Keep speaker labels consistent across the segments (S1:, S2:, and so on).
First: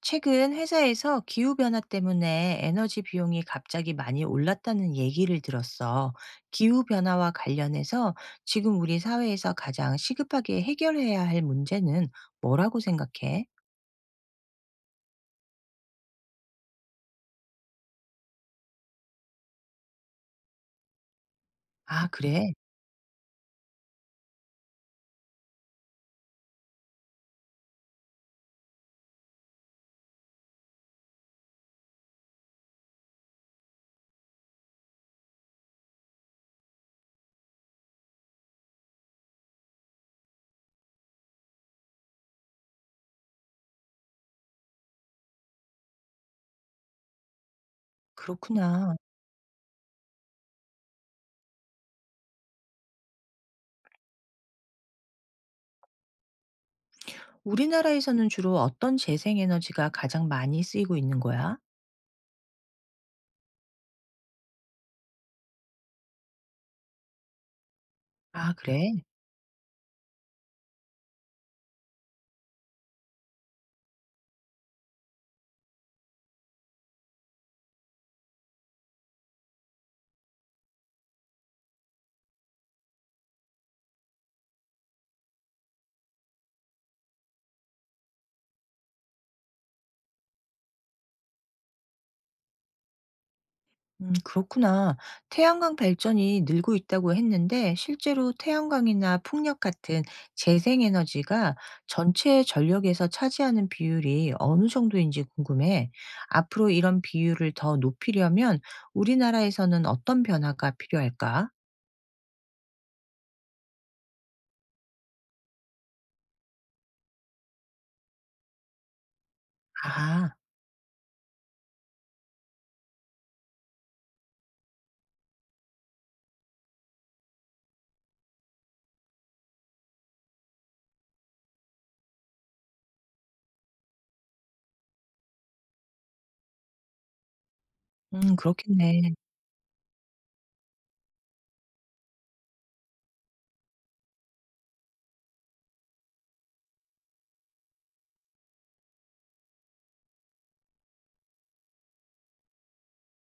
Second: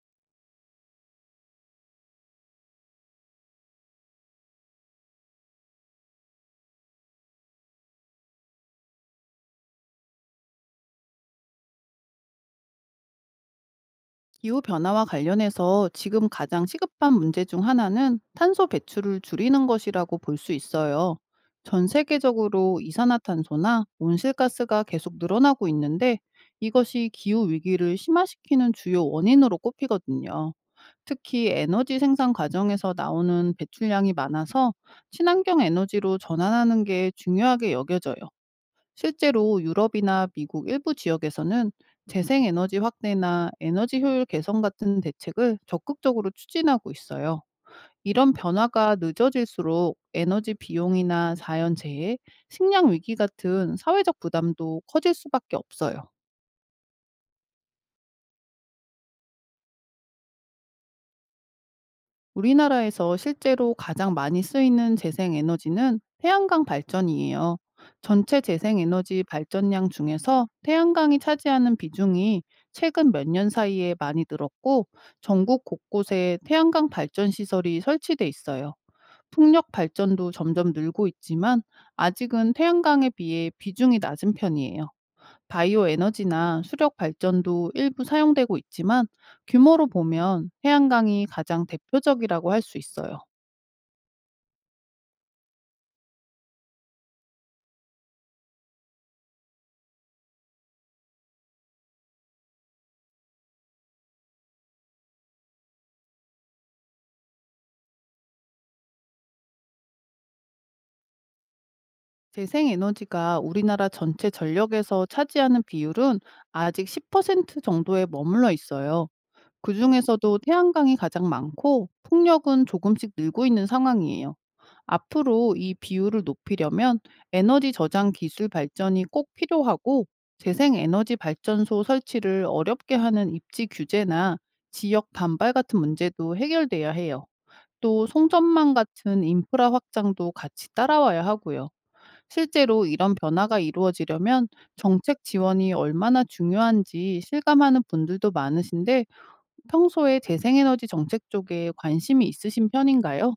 S1: 최근 회사에서 기후변화 때문에 에너지 비용이 갑자기 많이 올랐다는 얘기를 들었어. 기후변화와 관련해서 지금 우리 사회에서 가장 시급하게 해결해야 할 문제는 뭐라고 생각해?
S2: 기후 변화와 관련해서 지금 가장 시급한 문제 중 하나는 탄소 배출을 줄이는 것이라고 볼 수 있어요. 전
S1: 아, 그래.
S2: 세계적으로 이산화탄소나 온실가스가 계속 늘어나고 있는데 이것이 기후 위기를 심화시키는 주요 원인으로 꼽히거든요. 특히 에너지 생산 과정에서 나오는 배출량이 많아서 친환경 에너지로 전환하는 게 중요하게 여겨져요. 실제로 유럽이나 미국 일부 지역에서는 재생에너지 확대나 에너지 효율 개선 같은 대책을 적극적으로 추진하고 있어요. 이런
S1: 그렇구나.
S2: 변화가 늦어질수록 에너지 비용이나 자연재해, 식량 위기 같은 사회적 부담도 커질 수밖에 없어요.
S1: 우리나라에서는 주로 어떤 재생에너지가 가장 많이 쓰이고 있는 거야?
S2: 우리나라에서 실제로 가장 많이 쓰이는 재생에너지는 태양광 발전이에요. 전체
S1: 아, 그래.
S2: 재생에너지 발전량 중에서 태양광이 차지하는 비중이 최근 몇 년 사이에 많이 늘었고 전국 곳곳에 태양광 발전 시설이 설치돼 있어요. 풍력 발전도 점점 늘고 있지만 아직은 태양광에 비해 비중이 낮은 편이에요. 바이오 에너지나 수력 발전도 일부 사용되고 있지만 규모로 보면 해안강이 가장 대표적이라고 할 수 있어요.
S1: 그렇구나. 태양광 발전이 늘고 있다고 했는데, 실제로 태양광이나 풍력 같은 재생에너지가 전체 전력에서 차지하는 비율이 어느 정도인지 궁금해. 앞으로 이런 비율을 더 높이려면 우리나라에서는 어떤 변화가 필요할까?
S2: 재생 에너지가 우리나라 전체 전력에서 차지하는 비율은 아직 10% 정도에 머물러 있어요. 그
S1: 아,
S2: 중에서도 태양광이 가장 많고 풍력은 조금씩 늘고 있는 상황이에요. 앞으로 이 비율을 높이려면 에너지 저장 기술 발전이 꼭 필요하고 재생 에너지 발전소 설치를 어렵게 하는 입지 규제나 지역 반발 같은 문제도 해결돼야 해요. 또 송전망
S1: 그렇겠네.
S2: 같은 인프라 확장도 같이 따라와야 하고요. 실제로 이런 변화가 이루어지려면 정책 지원이 얼마나 중요한지 실감하는 분들도 많으신데, 평소에 재생에너지 정책 쪽에 관심이 있으신 편인가요?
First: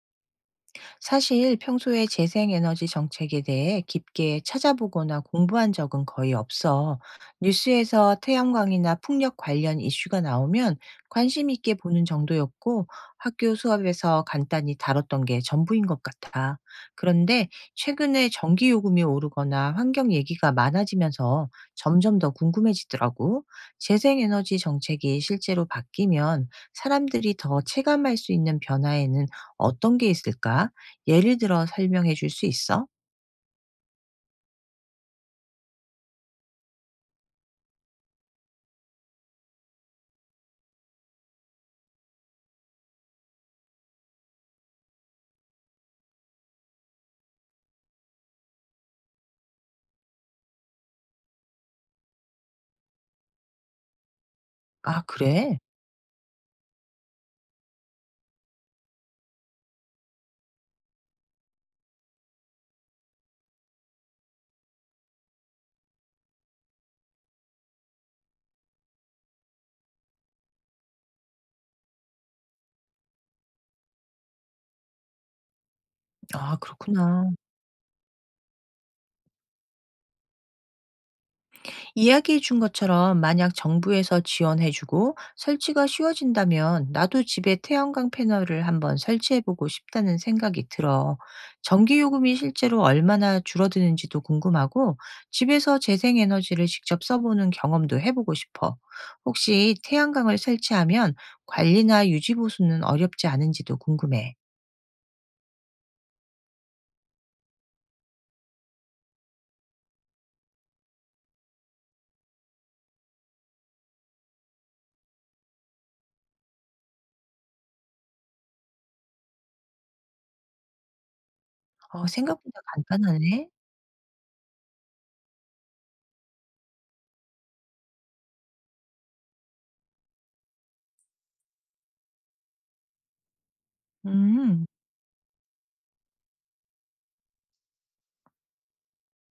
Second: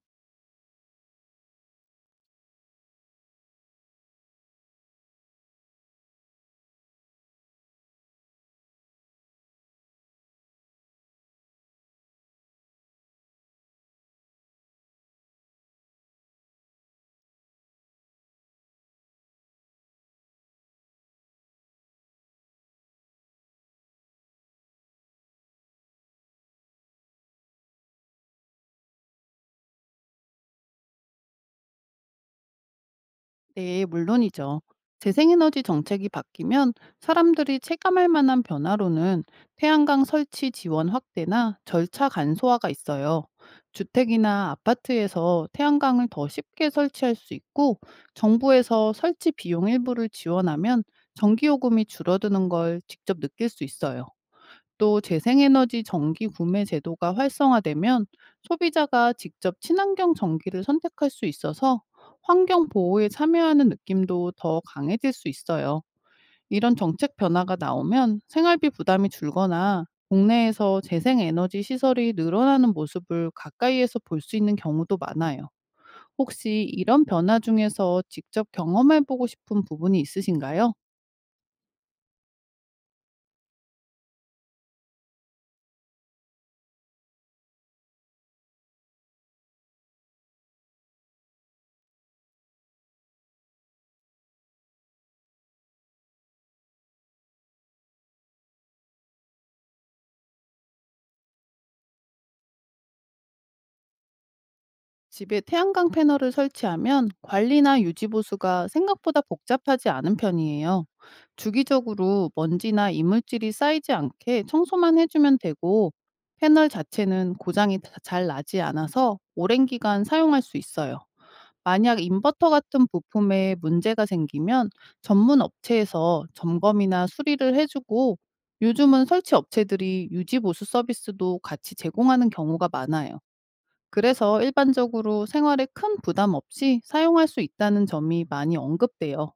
S1: 사실 평소에 재생에너지 정책에 대해 깊게 찾아보거나 공부한 적은 거의 없어. 뉴스에서 태양광이나 풍력 관련 이슈가 나오면 관심 있게 보는 정도였고 학교 수업에서 간단히 다뤘던 게 전부인 것 같아. 그런데 최근에 전기 요금이 오르거나 환경 얘기가 많아지면서 점점 더 궁금해지더라고. 재생에너지 정책이 실제로 바뀌면 사람들이 더 체감할 수 있는 변화에는 어떤 게 있을까? 예를 들어 설명해 줄 수 있어?
S2: 네, 물론이죠. 재생에너지 정책이 바뀌면 사람들이 체감할 만한 변화로는 태양광 설치 지원 확대나 절차 간소화가 있어요. 주택이나 아파트에서 태양광을 더 쉽게 설치할 수 있고, 정부에서 설치 비용 일부를 지원하면 전기요금이 줄어드는 걸 직접 느낄 수 있어요. 또
S1: 아, 그래?
S2: 재생에너지 전기 구매 제도가 활성화되면 소비자가 직접 친환경 전기를 선택할 수 있어서 환경 보호에 참여하는 느낌도 더 강해질 수 있어요. 이런 정책 변화가 나오면 생활비 부담이 줄거나 국내에서 재생에너지 시설이 늘어나는 모습을 가까이에서 볼 수 있는 경우도 많아요.
S1: 아,
S2: 혹시 이런
S1: 그렇구나.
S2: 변화 중에서 직접 경험해보고 싶은 부분이 있으신가요?
S1: 이야기해 준 것처럼 만약 정부에서 지원해 주고 설치가 쉬워진다면 나도 집에 태양광 패널을 한번 설치해 보고 싶다는 생각이 들어. 전기 요금이 실제로 얼마나 줄어드는지도 궁금하고 집에서 재생 에너지를 직접 써보는 경험도 해보고 싶어. 혹시 태양광을 설치하면 관리나 유지 보수는 어렵지 않은지도 궁금해.
S2: 집에 태양광 패널을 설치하면 관리나 유지 보수가 생각보다 복잡하지 않은 편이에요. 주기적으로 먼지나 이물질이 쌓이지 않게 청소만 해주면 되고 패널 자체는 고장이 잘 나지 않아서 오랜 기간 사용할 수 있어요. 만약
S1: 어,
S2: 인버터
S1: 생각보다
S2: 같은
S1: 간단하네.
S2: 부품에 문제가 생기면 전문 업체에서 점검이나 수리를 해주고 요즘은 설치 업체들이 유지 보수 서비스도 같이 제공하는 경우가 많아요. 그래서
S1: 음.
S2: 일반적으로 생활에 큰 부담 없이 사용할 수 있다는 점이 많이 언급돼요.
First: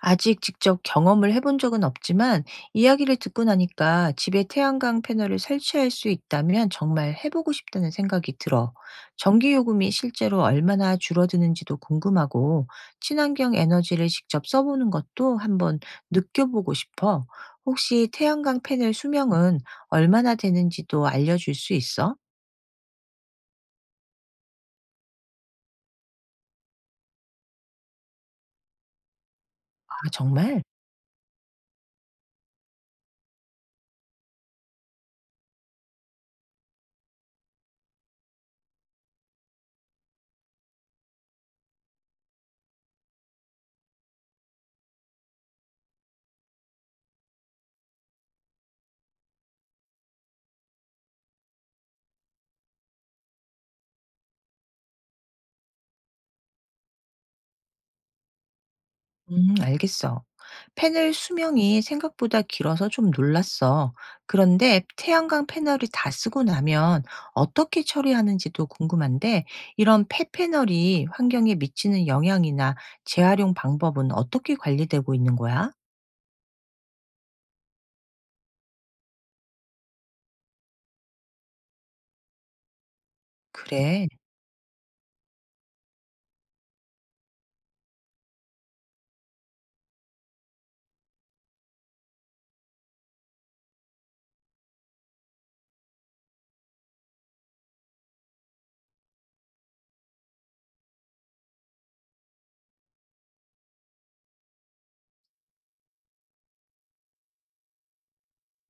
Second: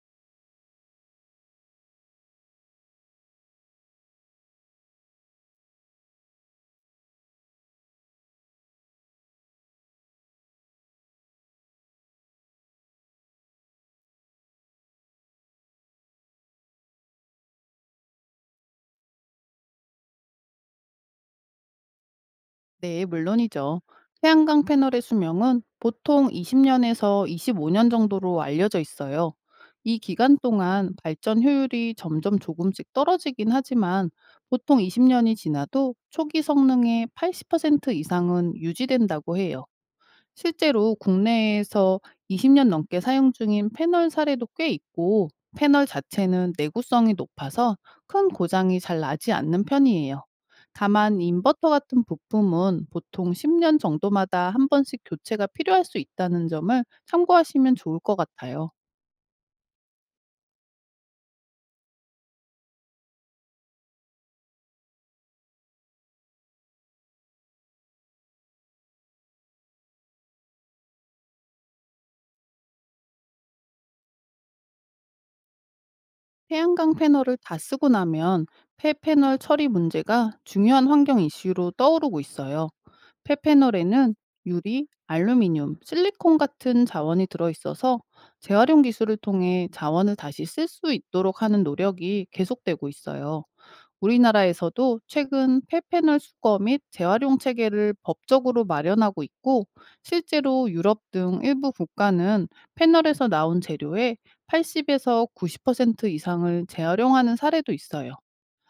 S1: 아직 직접 경험을 해본 적은 없지만 이야기를 듣고 나니까 집에 태양광 패널을 설치할 수 있다면 정말 해 보고 싶다는 생각이 들어. 전기 요금이 실제로 얼마나 줄어드는지도 궁금하고 친환경 에너지를 직접 써 보는 것도 한번 느껴보고 싶어. 혹시 태양광 패널 수명은 얼마나 되는지도 알려 줄 수 있어?
S2: 네, 물론이죠. 태양광 패널의 수명은 보통 20년에서 25년 정도로 알려져 있어요.
S1: 아
S2: 이 기간
S1: 정말?
S2: 동안 발전 효율이 점점 조금씩 떨어지긴 하지만 보통 20년이 지나도 초기 성능의 80% 이상은 유지된다고 해요. 실제로 국내에서 20년 넘게 사용 중인 패널 사례도 꽤 있고, 패널 자체는 내구성이 높아서 큰 고장이 잘 나지 않는 편이에요. 다만 인버터 같은 부품은 보통 10년 정도마다 한 번씩 교체가 필요할 수 있다는 점을 참고하시면 좋을 것 같아요.
S1: 알겠어. 패널 수명이 생각보다 길어서 좀 놀랐어. 그런데 태양광 패널이 다 쓰고 나면 어떻게 처리하는지도 궁금한데, 이런 폐패널이 환경에 미치는 영향이나 재활용 방법은 어떻게 관리되고 있는 거야?
S2: 태양광 패널을 다 쓰고 나면 폐패널 처리 문제가 중요한 환경 이슈로 떠오르고 있어요.
S1: 그래.
S2: 폐패널에는 유리, 알루미늄, 실리콘 같은 자원이 들어있어서 재활용 기술을 통해 자원을 다시 쓸 수 있도록 하는 노력이 계속되고 있어요. 우리나라에서도 최근 폐패널 수거 및 재활용 체계를 법적으로 마련하고 있고 실제로 유럽 등 일부 국가는 패널에서 나온 재료의 80에서 90% 이상을 재활용하는 사례도 있어요.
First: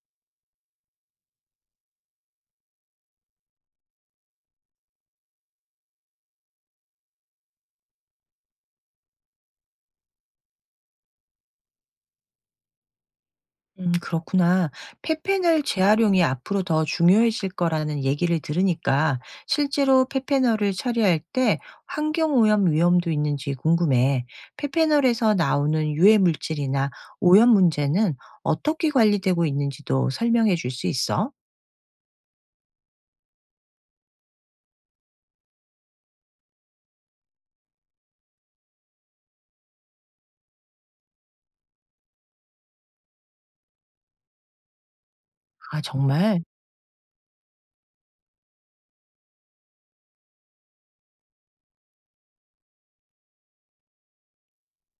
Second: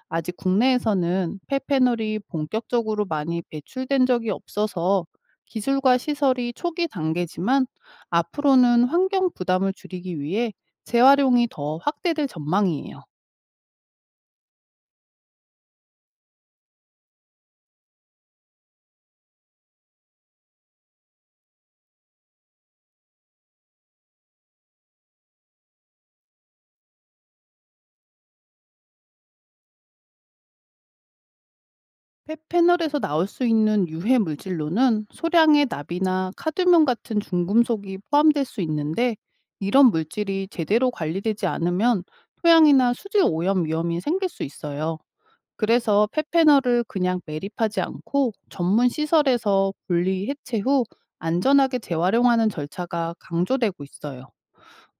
S2: 아직 국내에서는 폐패널이 본격적으로 많이 배출된 적이 없어서 기술과 시설이 초기 단계지만 앞으로는 환경 부담을 줄이기 위해 재활용이 더 확대될 전망이에요.
S1: 그렇구나. 페페널 재활용이 앞으로 더 중요해질 거라는 얘기를 들으니까 실제로 페페널을 처리할 때 환경오염 위험도 있는지 궁금해. 페페널에서 나오는 유해 물질이나 오염 문제는 어떻게 관리되고 있는지도 설명해 줄 수 있어?
S2: 펫 패널에서 나올 수 있는 유해 물질로는 소량의 납이나 카드뮴 같은 중금속이 포함될 수 있는데, 이런 물질이 제대로 관리되지 않으면 토양이나 수질 오염 위험이 생길 수 있어요.
S1: 아,
S2: 그래서 펫
S1: 정말?
S2: 패널을 그냥 매립하지 않고 전문 시설에서 분리 해체 후 안전하게 재활용하는 절차가 강조되고 있어요.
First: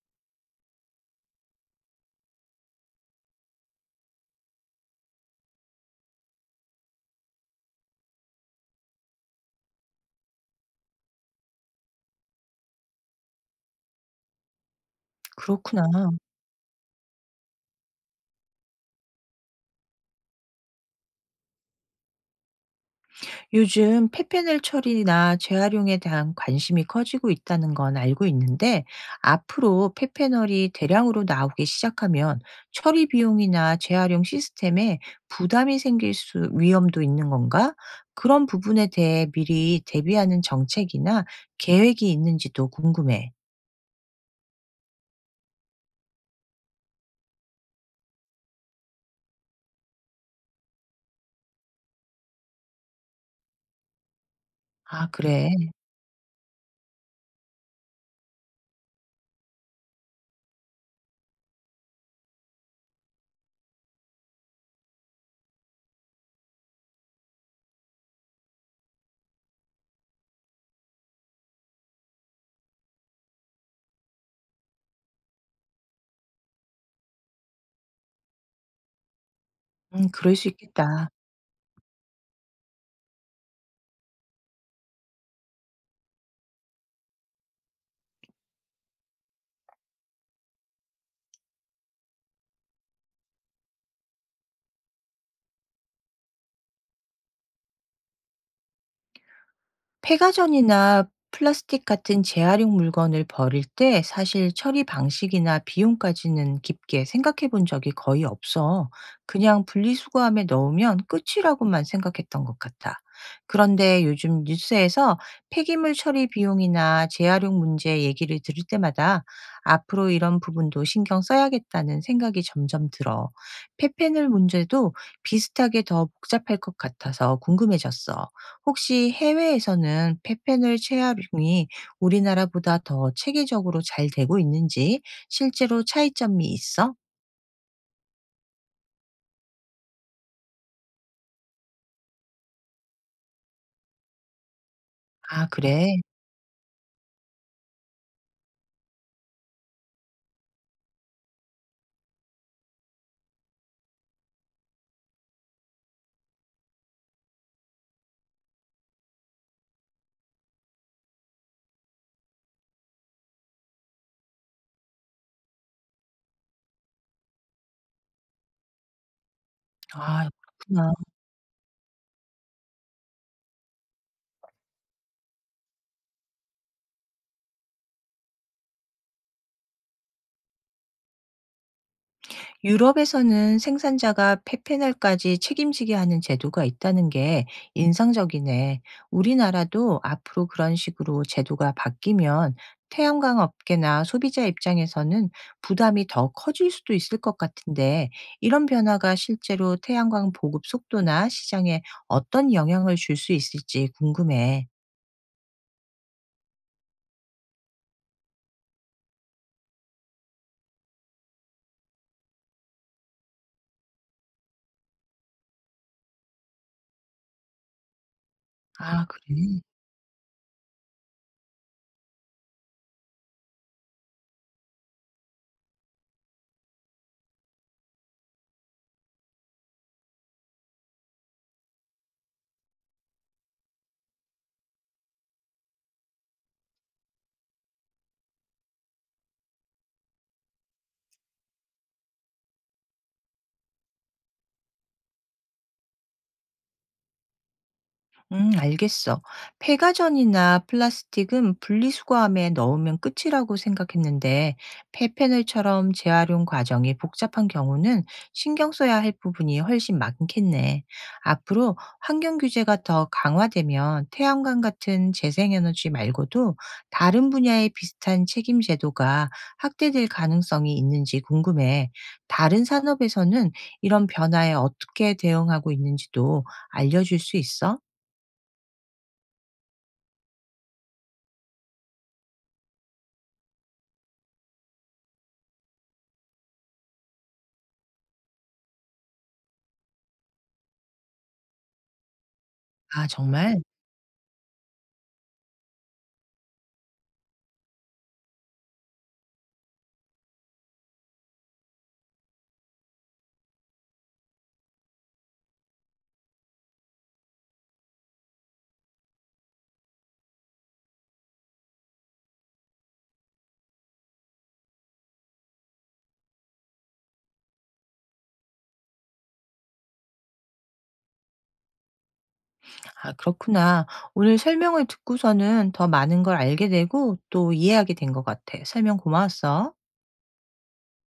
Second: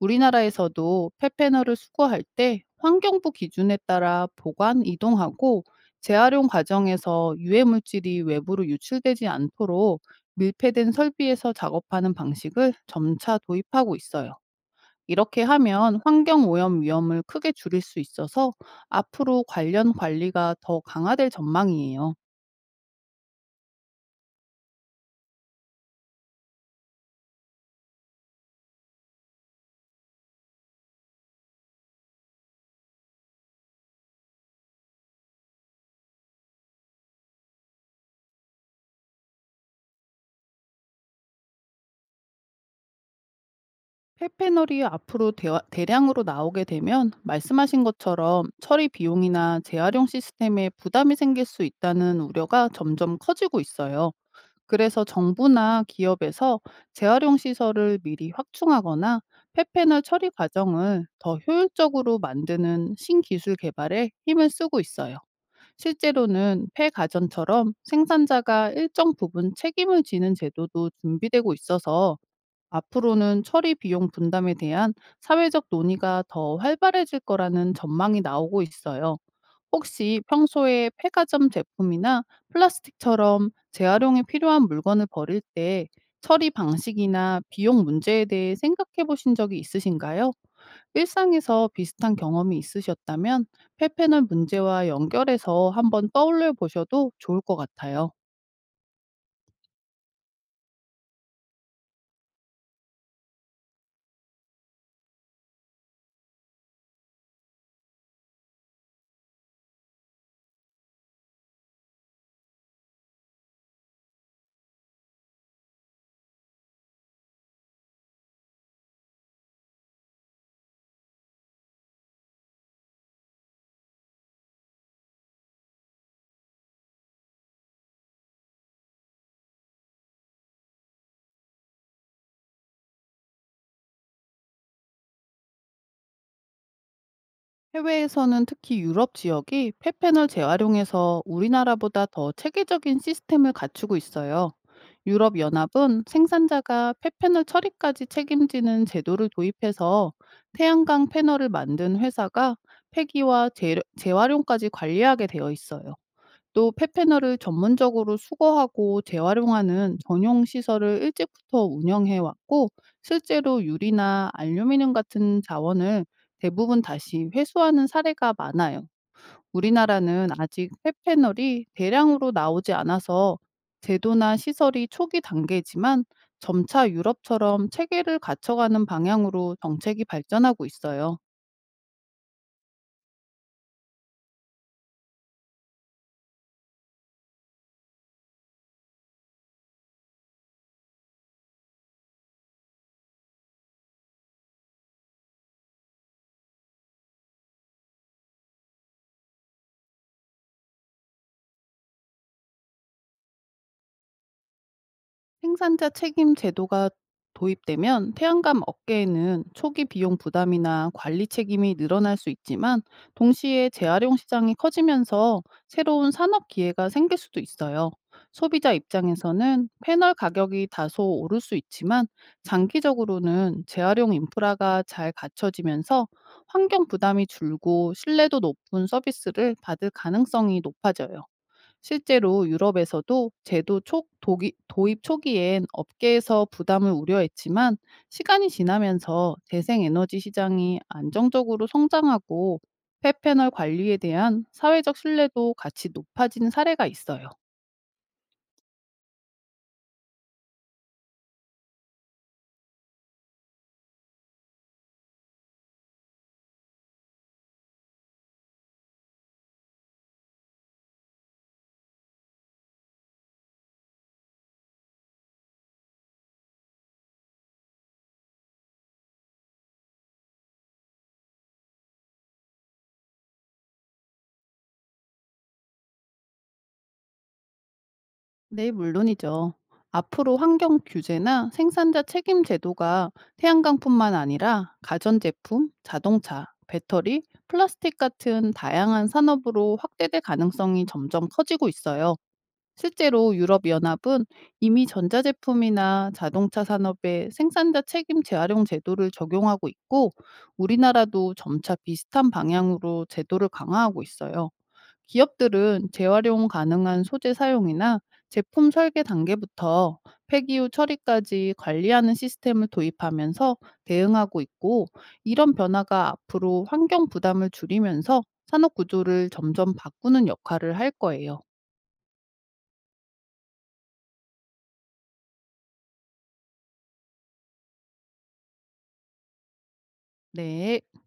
S2: 우리나라에서도 폐패널을 수거할 때 환경부 기준에 따라 보관 이동하고 재활용 과정에서 유해 물질이 외부로 유출되지 않도록 밀폐된 설비에서 작업하는 방식을 점차 도입하고 있어요. 이렇게
S1: 그렇구나.
S2: 하면 환경 오염 위험을 크게 줄일 수 있어서 앞으로 관련 관리가 더 강화될 전망이에요.
S1: 요즘 폐패널 처리나 재활용에 대한 관심이 커지고 있다는 건 알고 있는데, 앞으로 폐패널이 대량으로 나오기 시작하면 처리 비용이나 재활용 시스템에 부담이 생길 수 위험도 있는 건가? 그런 부분에 대해 미리 대비하는 정책이나 계획이 있는지도 궁금해.
S2: 폐페널이 앞으로 대량으로 나오게 되면 말씀하신 것처럼 처리 비용이나 재활용 시스템에 부담이 생길 수 있다는 우려가 점점 커지고 있어요. 그래서
S1: 아, 그래.
S2: 정부나 기업에서 재활용 시설을 미리 확충하거나 폐페널 처리 과정을 더 효율적으로 만드는 신기술 개발에 힘을 쓰고 있어요. 실제로는 폐가전처럼 생산자가 일정 부분 책임을 지는 제도도 준비되고 있어서 앞으로는 처리 비용 분담에 대한 사회적 논의가 더 활발해질 거라는 전망이 나오고 있어요. 혹시
S1: 그럴 수
S2: 평소에
S1: 있겠다.
S2: 폐가점 제품이나 플라스틱처럼 재활용이 필요한 물건을 버릴 때 처리 방식이나 비용 문제에 대해 생각해 보신 적이 있으신가요? 일상에서 비슷한 경험이 있으셨다면 페페널 문제와 연결해서 한번 떠올려 보셔도 좋을 것 같아요.
S1: 폐가전이나 플라스틱 같은 재활용 물건을 버릴 때 사실 처리 방식이나 비용까지는 깊게 생각해 본 적이 거의 없어. 그냥 분리수거함에 넣으면 끝이라고만 생각했던 것 같아. 그런데 요즘 뉴스에서 폐기물 처리 비용이나 재활용 문제 얘기를 들을 때마다 앞으로 이런 부분도 신경 써야겠다는 생각이 점점 들어. 폐패널 문제도 비슷하게 더 복잡할 것 같아서 궁금해졌어. 혹시 해외에서는 폐페널 채활용이 우리나라보다 더 체계적으로 잘 되고 있는지 실제로 차이점이 있어?
S2: 해외에서는 특히 유럽 지역이 폐패널 재활용에서 우리나라보다 더 체계적인 시스템을 갖추고 있어요. 유럽
S1: 아 그래.
S2: 연합은 생산자가 폐패널 처리까지 책임지는 제도를 도입해서 태양광 패널을 만든 회사가 폐기와 재활용까지 관리하게 되어 있어요. 또 펫패널을 전문적으로 수거하고 재활용하는 전용 시설을 일찍부터 운영해 왔고 실제로 유리나 알루미늄 같은 자원을 대부분 다시 회수하는 사례가 많아요.
S1: 아
S2: 우리나라는 아직
S1: 그렇구나.
S2: 펫패널이 대량으로 나오지 않아서 제도나 시설이 초기 단계지만 점차 유럽처럼 체계를 갖춰가는 방향으로 정책이 발전하고 있어요.
S1: 유럽에서는 생산자가 폐패널까지 책임지게 하는 제도가 있다는 게 인상적이네. 우리나라도 앞으로 그런 식으로 제도가 바뀌면 태양광 업계나 소비자 입장에서는 부담이 더 커질 수도 있을 것 같은데 이런 변화가 실제로 태양광 보급 속도나 시장에 어떤 영향을 줄 수 있을지 궁금해.
S2: 생산자 책임 제도가 도입되면 태양감 업계에는 초기 비용 부담이나 관리 책임이 늘어날 수 있지만 동시에 재활용 시장이 커지면서 새로운 산업 기회가 생길 수도 있어요. 소비자
S1: 아, 그래.
S2: 입장에서는 패널 가격이 다소 오를 수 있지만 장기적으로는 재활용 인프라가 잘 갖춰지면서 환경 부담이 줄고 신뢰도 높은 서비스를 받을 가능성이 높아져요. 실제로 유럽에서도 제도 도입 초기엔 업계에서 부담을 우려했지만 시간이 지나면서 재생에너지 시장이 안정적으로 성장하고 폐패널 관리에 대한 사회적 신뢰도 같이 높아진 사례가 있어요.
S1: 알겠어. 폐가전이나 플라스틱은 분리수거함에 넣으면 끝이라고 생각했는데, 폐패널처럼 재활용 과정이 복잡한 경우는 신경 써야 할 부분이 훨씬 많겠네. 앞으로 환경 규제가 더 강화되면 태양광 같은 재생에너지 말고도 다른 분야의 비슷한 책임 제도가 확대될 가능성이 있는지 궁금해. 다른 산업에서는 이런 변화에 어떻게 대응하고 있는지도 알려줄 수 있어?
S2: 네, 물론이죠. 앞으로 환경 규제나 생산자 책임 제도가 태양광뿐만 아니라 가전제품, 자동차, 배터리, 플라스틱 같은 다양한 산업으로 확대될 가능성이 점점 커지고 있어요.
S1: 아
S2: 실제로
S1: 정말?
S2: 유럽연합은 이미 전자제품이나 자동차 산업에 생산자 책임 재활용 제도를 적용하고 있고 우리나라도 점차 비슷한 방향으로 제도를 강화하고 있어요. 기업들은 재활용 가능한 소재 사용이나 제품 설계 단계부터 폐기 후 처리까지 관리하는 시스템을 도입하면서 대응하고 있고 이런 변화가 앞으로 환경 부담을 줄이면서 산업 구조를 점점 바꾸는 역할을 할 거예요.
S1: 아 그렇구나. 오늘 설명을 듣고서는 더 많은 걸 알게 되고 또 이해하게 된 것 같아. 설명 고마웠어.
S2: 네.